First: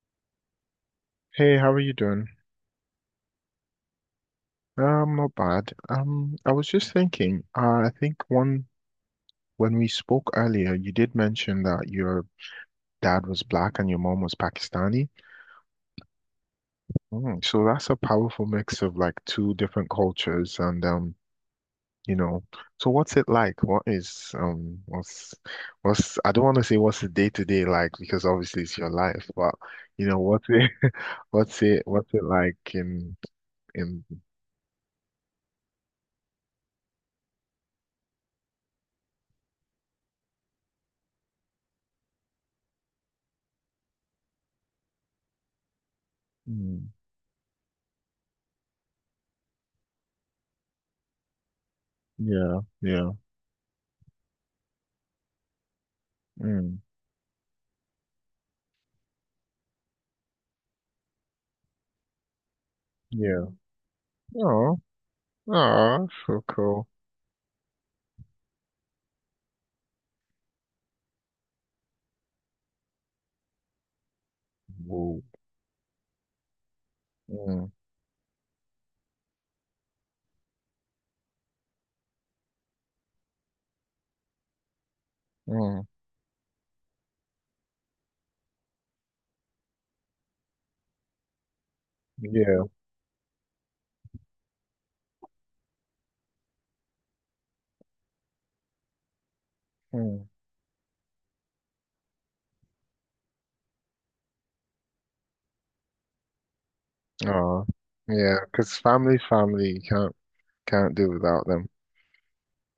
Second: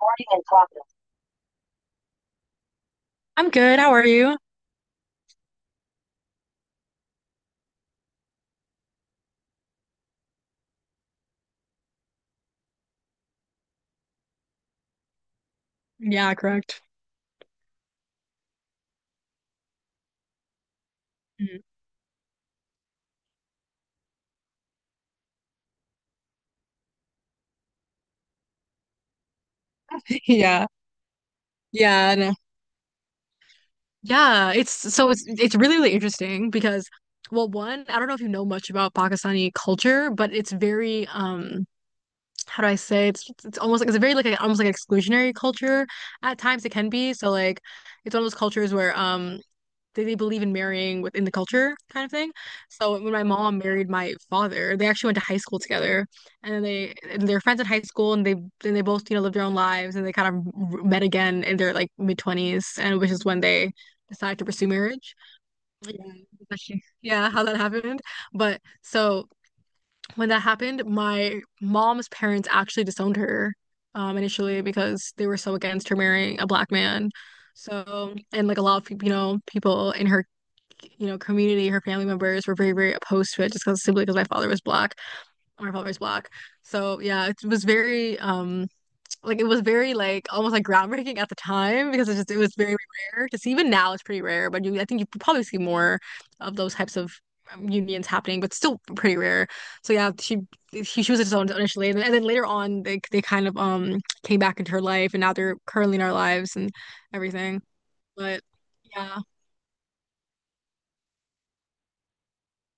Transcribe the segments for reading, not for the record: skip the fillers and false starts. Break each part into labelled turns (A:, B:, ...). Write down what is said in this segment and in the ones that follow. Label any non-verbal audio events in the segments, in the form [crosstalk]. A: Boarding and clocking.
B: Hey, how are you doing?
A: I'm good. How are you?
B: Not bad. I was just thinking, I think one when we spoke earlier, you did mention that your dad was black and your mom was Pakistani.
A: Yeah, correct.
B: Mm, so that's a powerful mix of like two different cultures
A: Mhm.
B: you know, so what's it like? What is what's I don't want to say what's the day to day like because obviously it's your life, but
A: [laughs]
B: what's
A: Yeah.
B: it [laughs] what's it what's
A: Yeah,
B: it
A: no.
B: like in
A: Yeah, it's so it's really really interesting because well, one, I don't know if you know much about Pakistani culture, but it's very how do I say it's almost like it's a very like a, almost like an exclusionary culture at times it can
B: mm,
A: be. So like it's one of those cultures where they believe in marrying within the culture kind of thing.
B: yeah,
A: So
B: yeah.
A: when my mom married my father, they actually went to high school together, and then
B: Mm.
A: they and they're friends at high school, and they both you know lived their own lives, and they kind of met again in their like mid twenties, and which is when
B: Yeah.
A: they decided to pursue
B: Oh,
A: marriage.
B: oh,
A: Yeah,
B: that's so cool.
A: yeah, how that happened. But so when that happened, my mom's parents actually disowned her initially because
B: Whoa.
A: they were so against her marrying a black man.
B: Mm,
A: So, and like a lot of, you know, people in her you know, community, her family members were very, very opposed to it just because simply because my father was black, my
B: mm,
A: father was black. So yeah, it was very like it was very like almost like groundbreaking at the time because it was
B: yeah.
A: very rare to see. Even now it's pretty rare, but you I think you probably see more of those types of unions happening, but still pretty rare. So yeah,
B: Mm,
A: she was his own initially, and, and then later on they kind of came back into her life, and now they're currently in our lives and everything.
B: oh, yeah.
A: But
B: Because
A: yeah.
B: family's family. You can't do without them.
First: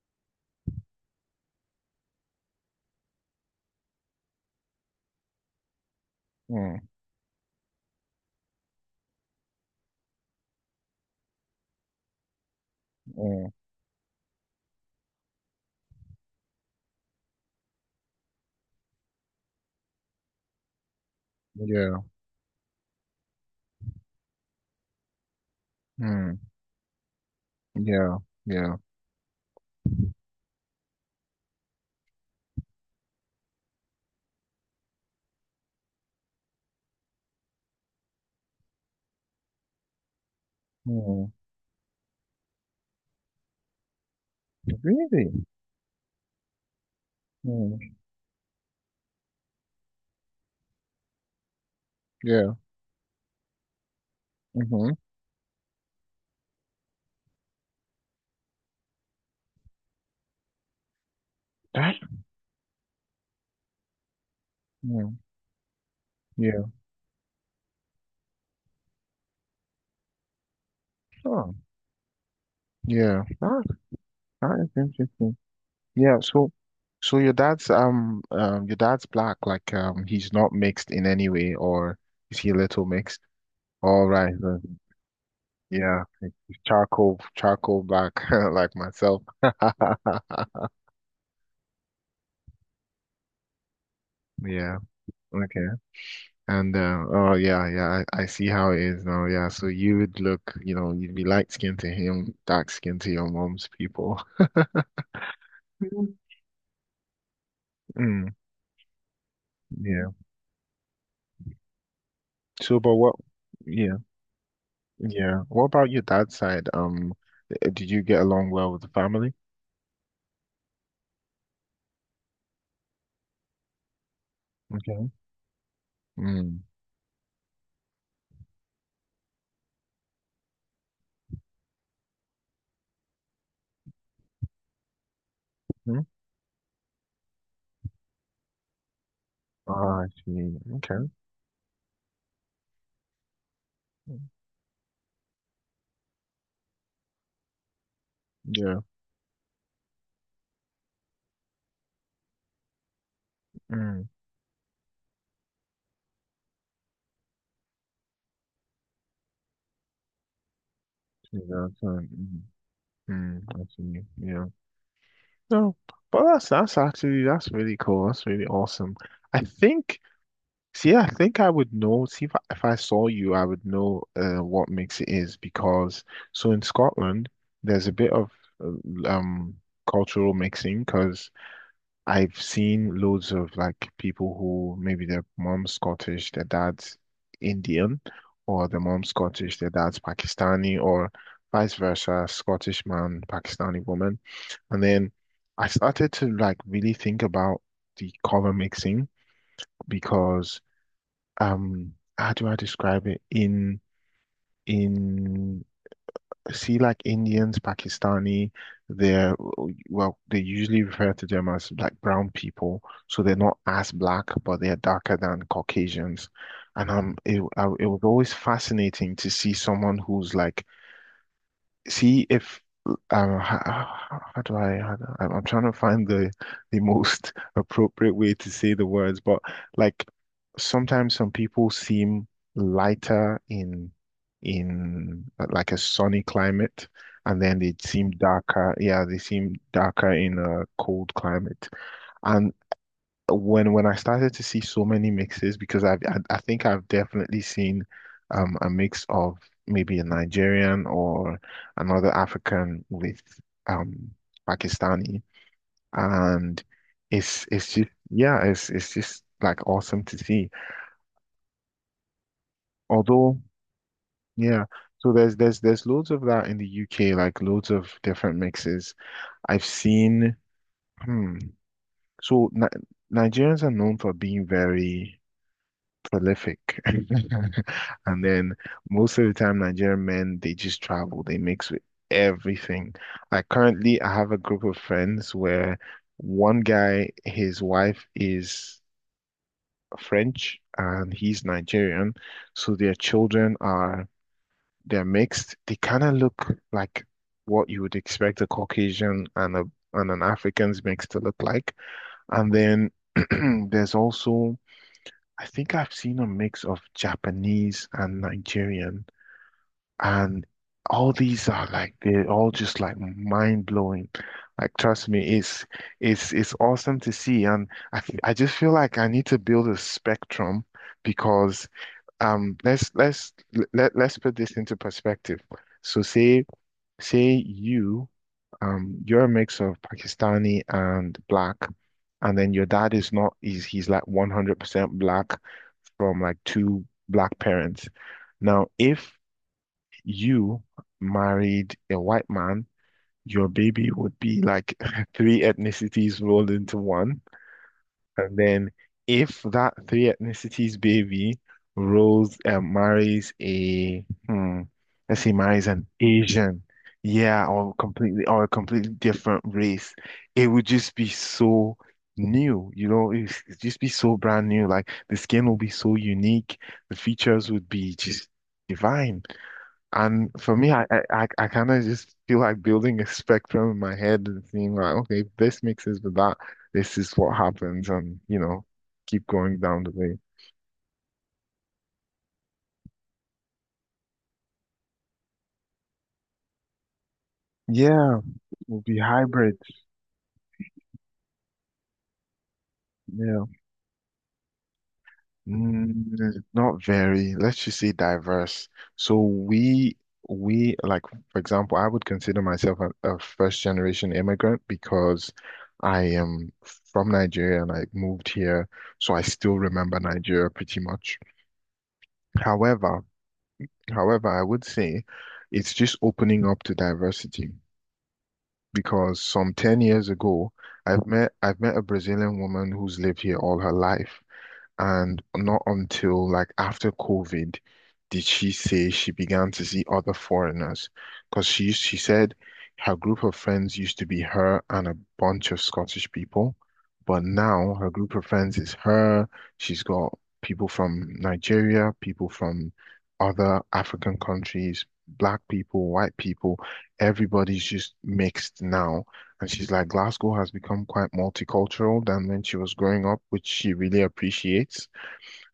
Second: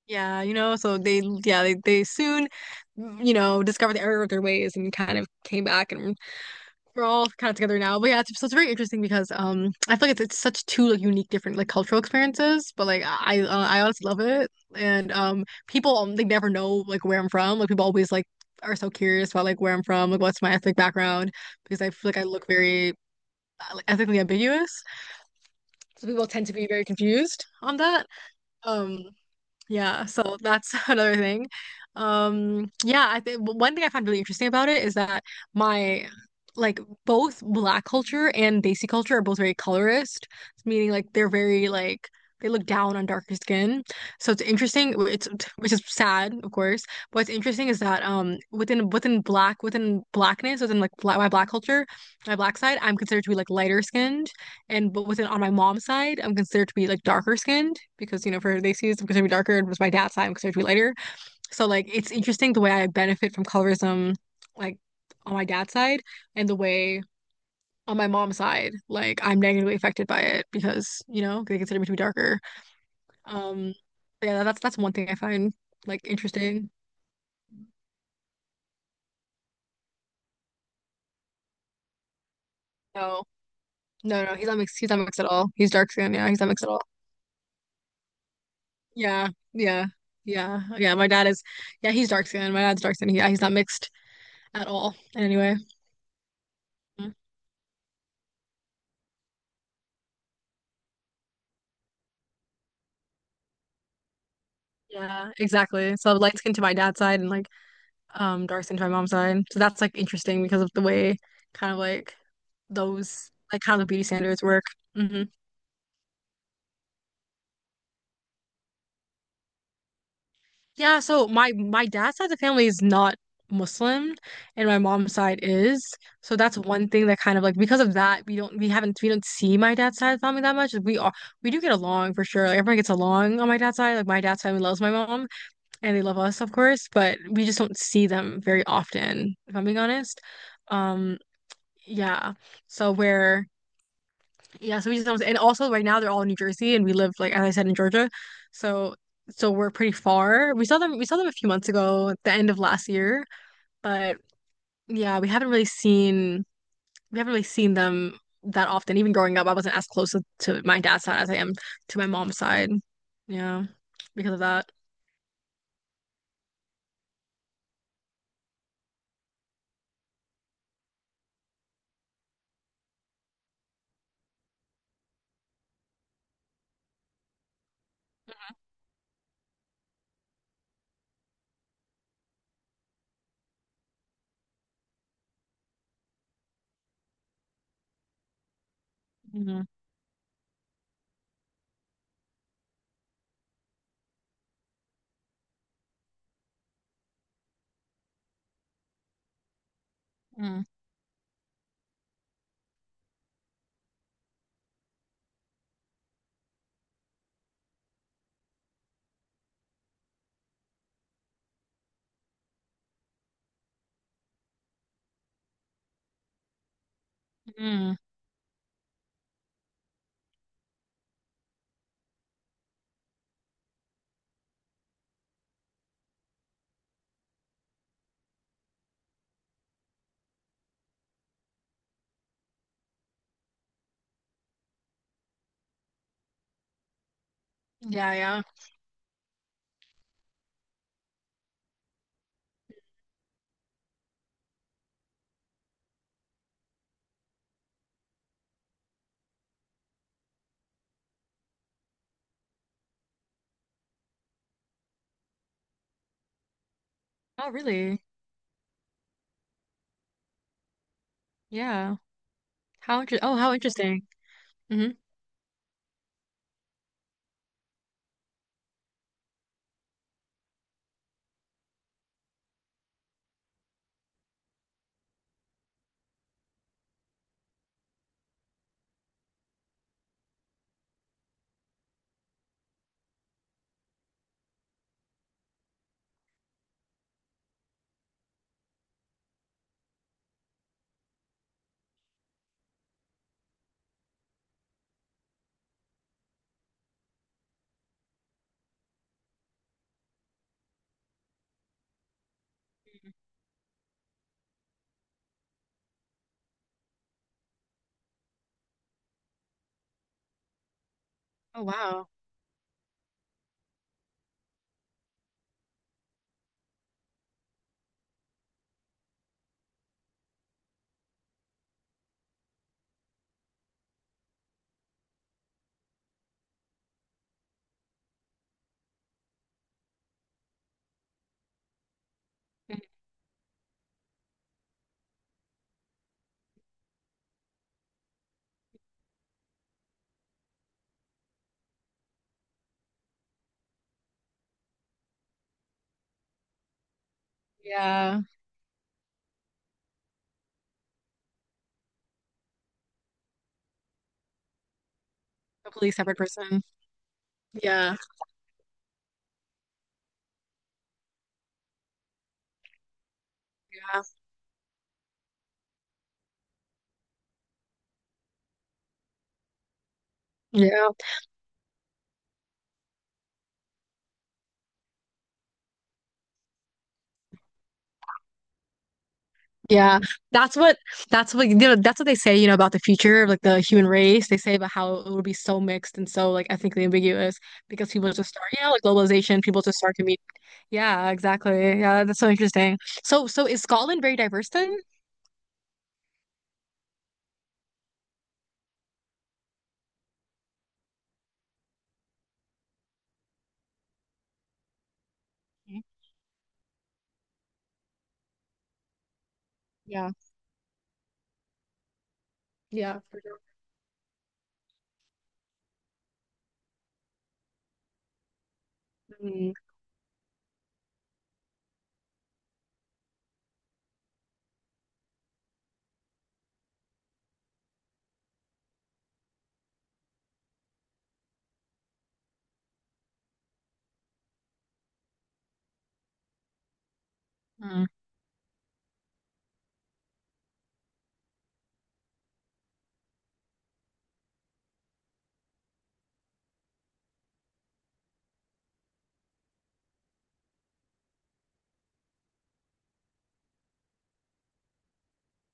A: Yeah, you know, so they yeah, they soon, you know, discovered the error of their ways and kind of came back and
B: Mm,
A: we're all kind of together now. But yeah, it's, so it's very interesting because I feel like it's such two like unique different like cultural experiences, but like
B: mm,
A: I honestly love it. And people they never know like where I'm from. Like people always like are so curious about like where I'm from, like what's my ethnic background because I
B: yeah.
A: feel like I look very like, ethnically ambiguous. So people
B: Mm,
A: tend to be very confused on that.
B: yeah. Yeah.
A: Um yeah, so that's [laughs] another thing. Yeah, I think one thing I found really interesting about it is that my like both black culture and Desi culture are both very colorist, meaning like they're
B: Mm,
A: very like they look down on darker skin. So it's interesting. It's
B: really?
A: which is sad, of course. But what's interesting is
B: Mm,
A: that within black within blackness within like black, my black culture, my
B: yeah.
A: black side, I'm considered to be like lighter skinned
B: Mm-hmm.
A: and but within on my mom's side, I'm considered to be like darker skinned because you know for they see I'm considered to be darker, and with my dad's side, I'm considered to be lighter. So like
B: That.
A: it's interesting the way I benefit from colorism, like
B: Mm,
A: on my dad's side, and the
B: yeah.
A: way on my mom's side, like I'm negatively affected by it because you know
B: Oh,
A: they consider me to be darker.
B: yeah.
A: Um, yeah,
B: That
A: that's
B: is
A: that's one thing I
B: interesting.
A: find like
B: Yeah. So,
A: interesting.
B: so your dad's your dad's black. Like he's not mixed in any way, or is he a little mixed?
A: No,
B: All
A: no,
B: right.
A: no, he's not mixed. He's not mixed at all. He's dark
B: Yeah,
A: skinned. Yeah,
B: like,
A: he's not mixed at all.
B: charcoal black [laughs] like myself.
A: Yeah, yeah, yeah,
B: [laughs]
A: yeah. My dad is, yeah, he's dark skinned. My dad's dark skinned. Yeah, he's not mixed at
B: Yeah.
A: all anyway.
B: Okay. And
A: Mhm.
B: oh yeah, yeah, I see how it is now. Yeah. So you would look, you know, you'd be light skinned to him, dark skinned to your mom's people.
A: Yeah, exactly. So
B: Mhm.
A: light skin to my dad's side and like
B: Mm,
A: dark skin to my mom's side. So that's like
B: yeah.
A: interesting because of the way kind of like
B: So, but what?
A: those like kind of
B: Yeah,
A: beauty standards work. hmm
B: yeah. What about your dad's side? Did you get along well with the family?
A: Yeah, so my dad's side of the family is not Muslim and my
B: Okay.
A: mom's side is. So that's
B: Mm.
A: one thing that kind of like because of that we don't see my dad's side of the family that much. We do get along for sure. Like everyone gets along on my dad's side. Like my dad's family loves my mom and
B: Hmm?
A: they love us, of course, but we just don't see them very often, if I'm being
B: Ah, I
A: honest.
B: see. Okay.
A: Um, yeah. So we're yeah, so we just don't and also right now they're all in New Jersey and we live like as I said in Georgia.
B: Yeah.
A: So so we're pretty far. We saw them a few months ago at the end of last year,
B: Mm.
A: but yeah, we haven't really seen them that often. Even growing up, I wasn't as close to my dad's side as I
B: To your
A: am
B: dad's
A: to my
B: side.
A: mom's
B: Mm.
A: side.
B: Mm. I
A: Yeah,
B: see.
A: because of
B: Yeah.
A: that.
B: No, but that's actually that's really cool. That's really awesome. I think, see, I think I would know. See, if I saw you, I would know what mix it is because so in Scotland, there's a bit of uh, um cultural mixing because I've seen loads of like people who maybe their mom's Scottish, their dad's Indian, or their mom's Scottish,
A: Mm-hmm.
B: their dad's Pakistani, or vice versa, Scottish man, Pakistani woman. And then I started to like really think about the color mixing
A: Mm-hmm.
B: because how do I describe it? In See, like Indians, Pakistani, they're well, they usually refer to them as like brown people. So they're not as black, but they're darker than Caucasians. And it
A: Mm-hmm.
B: was always fascinating to see someone who's like see if how, how do I- am I'm trying to find the most [laughs] appropriate way to say the words, but like sometimes some people seem lighter in like a sunny climate, and then they seem
A: Yeah, yeah.
B: darker. Yeah, they seem darker in a cold climate, and when I started to see so many mixes because I think I've definitely seen a mix of maybe a Nigerian or another African with um Pakistani, and
A: Oh, really?
B: it's just like awesome to see,
A: Yeah. How inter oh,
B: although
A: how interesting.
B: yeah,
A: hmm
B: so there's loads of that in the UK, like loads of different mixes I've seen. Hmm. so Ni Nigerians are known for being very prolific. [laughs] And then most of the time, Nigerian men, they just travel, they mix with everything. Like currently, I have a group of friends where one guy, his wife is French and he's Nigerian. So their they're mixed. They kind of look like what you would expect a Caucasian and a and an African's mix to look like. And then [clears throat] there's also I think I've seen a mix of Japanese and Nigerian, and all these
A: Oh,
B: are like
A: wow.
B: they're all just like mind blowing. Like trust me, it's awesome to see, and I just feel like I need to build a spectrum because um let's let's let let's put this into perspective. So say you you're a mix of Pakistani and black, and then your dad is not he's he's like 100% black from like two black parents. Now, if you married a white man, your baby would be like [laughs] three ethnicities rolled into one.
A: Yeah.
B: And then if that three ethnicities baby rolls and marries a hmm, let's say marries an
A: Completely separate person.
B: Asian, yeah, or
A: Yeah.
B: completely or a completely different race, it would just be so new, you know, it'd just be
A: Yeah.
B: so brand new. Like the skin will be so unique, the features would be just divine. And for me,
A: Yeah.
B: I kind of just feel like building a spectrum in my head and seeing like, okay, if this mixes with that, this is what happens, and you know, keep going down the
A: Yeah.
B: way.
A: That's what that's what you know, that's what they say, you know, about the future of like the human race. They say about how it will be so mixed and so like ethnically ambiguous because people
B: Yeah,
A: just start, yeah,
B: will
A: like
B: be
A: globalization,
B: hybrid.
A: people just start to meet. Yeah, exactly. Yeah, that's so interesting. So
B: Yeah,
A: so is Scotland very diverse then?
B: mm, not very. Let's just say diverse. So we we like, for example, I would consider myself a first generation immigrant because
A: Mhm.
B: I am from Nigeria and I moved here, so I still remember
A: Yeah.
B: Nigeria pretty much.
A: Yeah,
B: However,
A: for sure.
B: I would say it's just opening up to diversity because
A: Mm,
B: some 10 years ago, I've met a Brazilian woman who's lived here all her life. And not until like after COVID did she say she began to see other foreigners. Because she said her group of friends used to be her and a bunch of Scottish people, but now
A: mm,
B: her group of friends is her. She's got people from Nigeria, people from other African countries, black people, white people. Everybody's just mixed now. And she's like, Glasgow has become quite multicultural than when she was growing up, which she really appreciates.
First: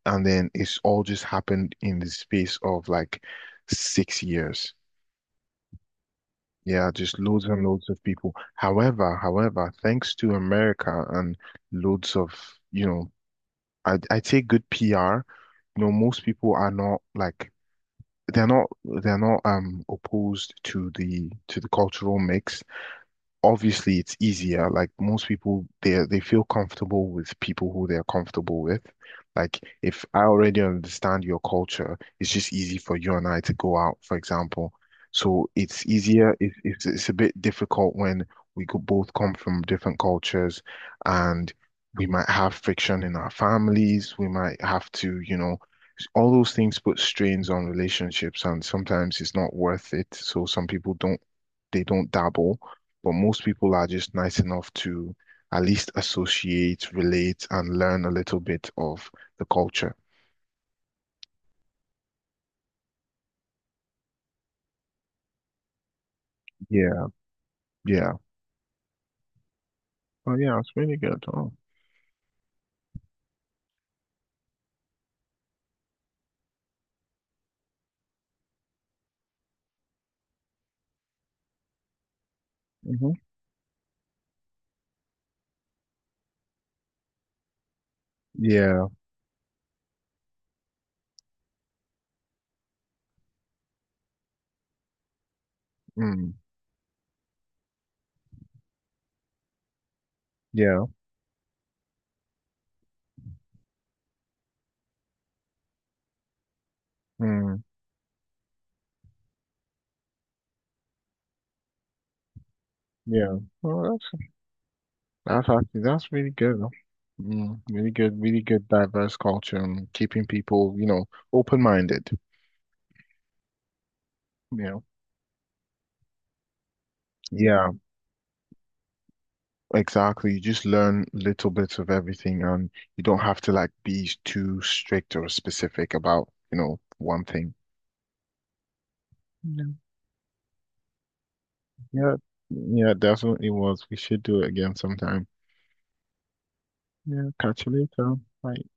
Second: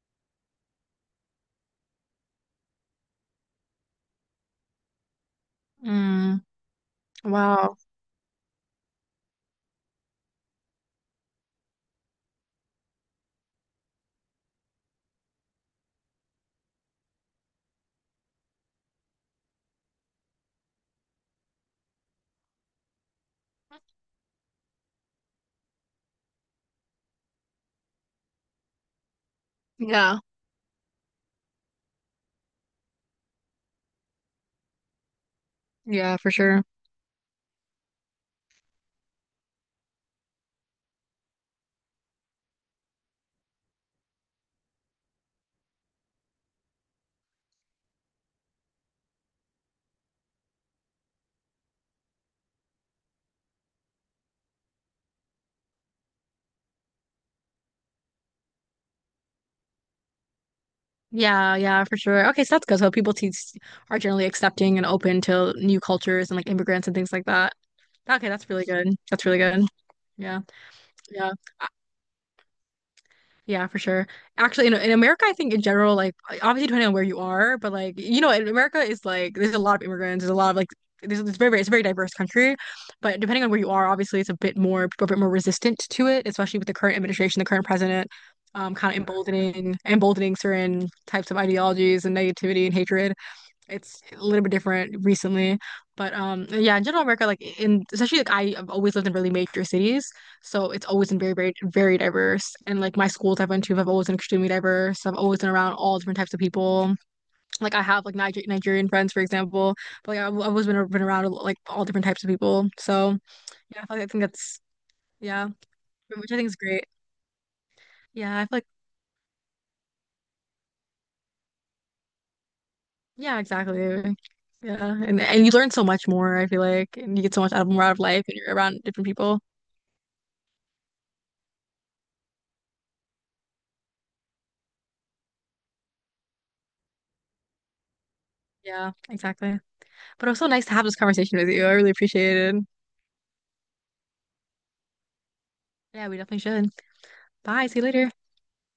B: And then it's all just happened in the space of like 6 years.
A: mm.
B: Yeah, just loads and
A: Wow.
B: loads of people. However, thanks to America and loads of, you know, I say good PR, you know, most people are not they're not they're not opposed to the cultural mix. Obviously it's easier. Like most people, they feel comfortable with people who they're comfortable with. Like if
A: Yeah.
B: I already understand your culture, it's just easy for you and I to go out, for example. So it's
A: Yeah, for
B: easier.
A: sure.
B: It's a bit difficult when we could both come from different cultures, and we might have friction in our families. We might have to, you know. All those things put strains on relationships, and sometimes it's not worth it. So some people don't they don't dabble, but most people are just nice enough to at least associate, relate, and learn a little bit of the culture.
A: Yeah, yeah, for sure. Okay, so that's good. So are generally accepting and open to new cultures and like immigrants and
B: Yeah,
A: things like that.
B: yeah.
A: Okay, that's really good. That's really good.
B: Oh,
A: Yeah,
B: yeah, it's really good.
A: yeah,
B: Oh,
A: yeah, for sure. Actually, in America, I think in general, like obviously depending on where you are, but like you know, in America is like there's a lot of immigrants. There's a lot of like there's it's very very it's a very diverse country,
B: hmm.
A: but depending on where you are, obviously it's a bit more people are a bit more resistant to it, especially with the current administration, the current president,
B: Yeah,
A: kind of emboldening certain types of ideologies and negativity and hatred it's a little bit different recently. But
B: mm,
A: yeah, in general America, like in especially like I have always lived in really major cities. So
B: yeah,
A: it's always been very, very, very diverse. And like my schools I've been to have always been extremely diverse. So I've always been around all different types of people.
B: mm,
A: Like I have like Nigerian friends, for example. But like I've always been around like all different types of people. So
B: yeah. Oh,
A: yeah, I feel like
B: that's
A: I think that's yeah,
B: that's actually that's
A: which
B: really
A: I think
B: good.
A: is great.
B: Mm, really good,
A: Yeah,
B: really
A: I feel like
B: good diverse culture and keeping people, you know, open-minded.
A: yeah, exactly.
B: Yeah.
A: Yeah, and you learn so much more, I feel like, and you get so much out of
B: Yeah.
A: more out of life and you're around different people.
B: Exactly. You just learn little bits of everything, and you don't have to like be too strict or specific about, you know, one thing.
A: Yeah, exactly.
B: Yeah.
A: But it was so nice to have this conversation with you. I really
B: Yeah.
A: appreciate it.
B: Yeah, definitely was. We should do it again sometime.
A: Yeah, we definitely should.
B: Yeah, catch
A: Bye.
B: you
A: See you later.
B: later. Bye.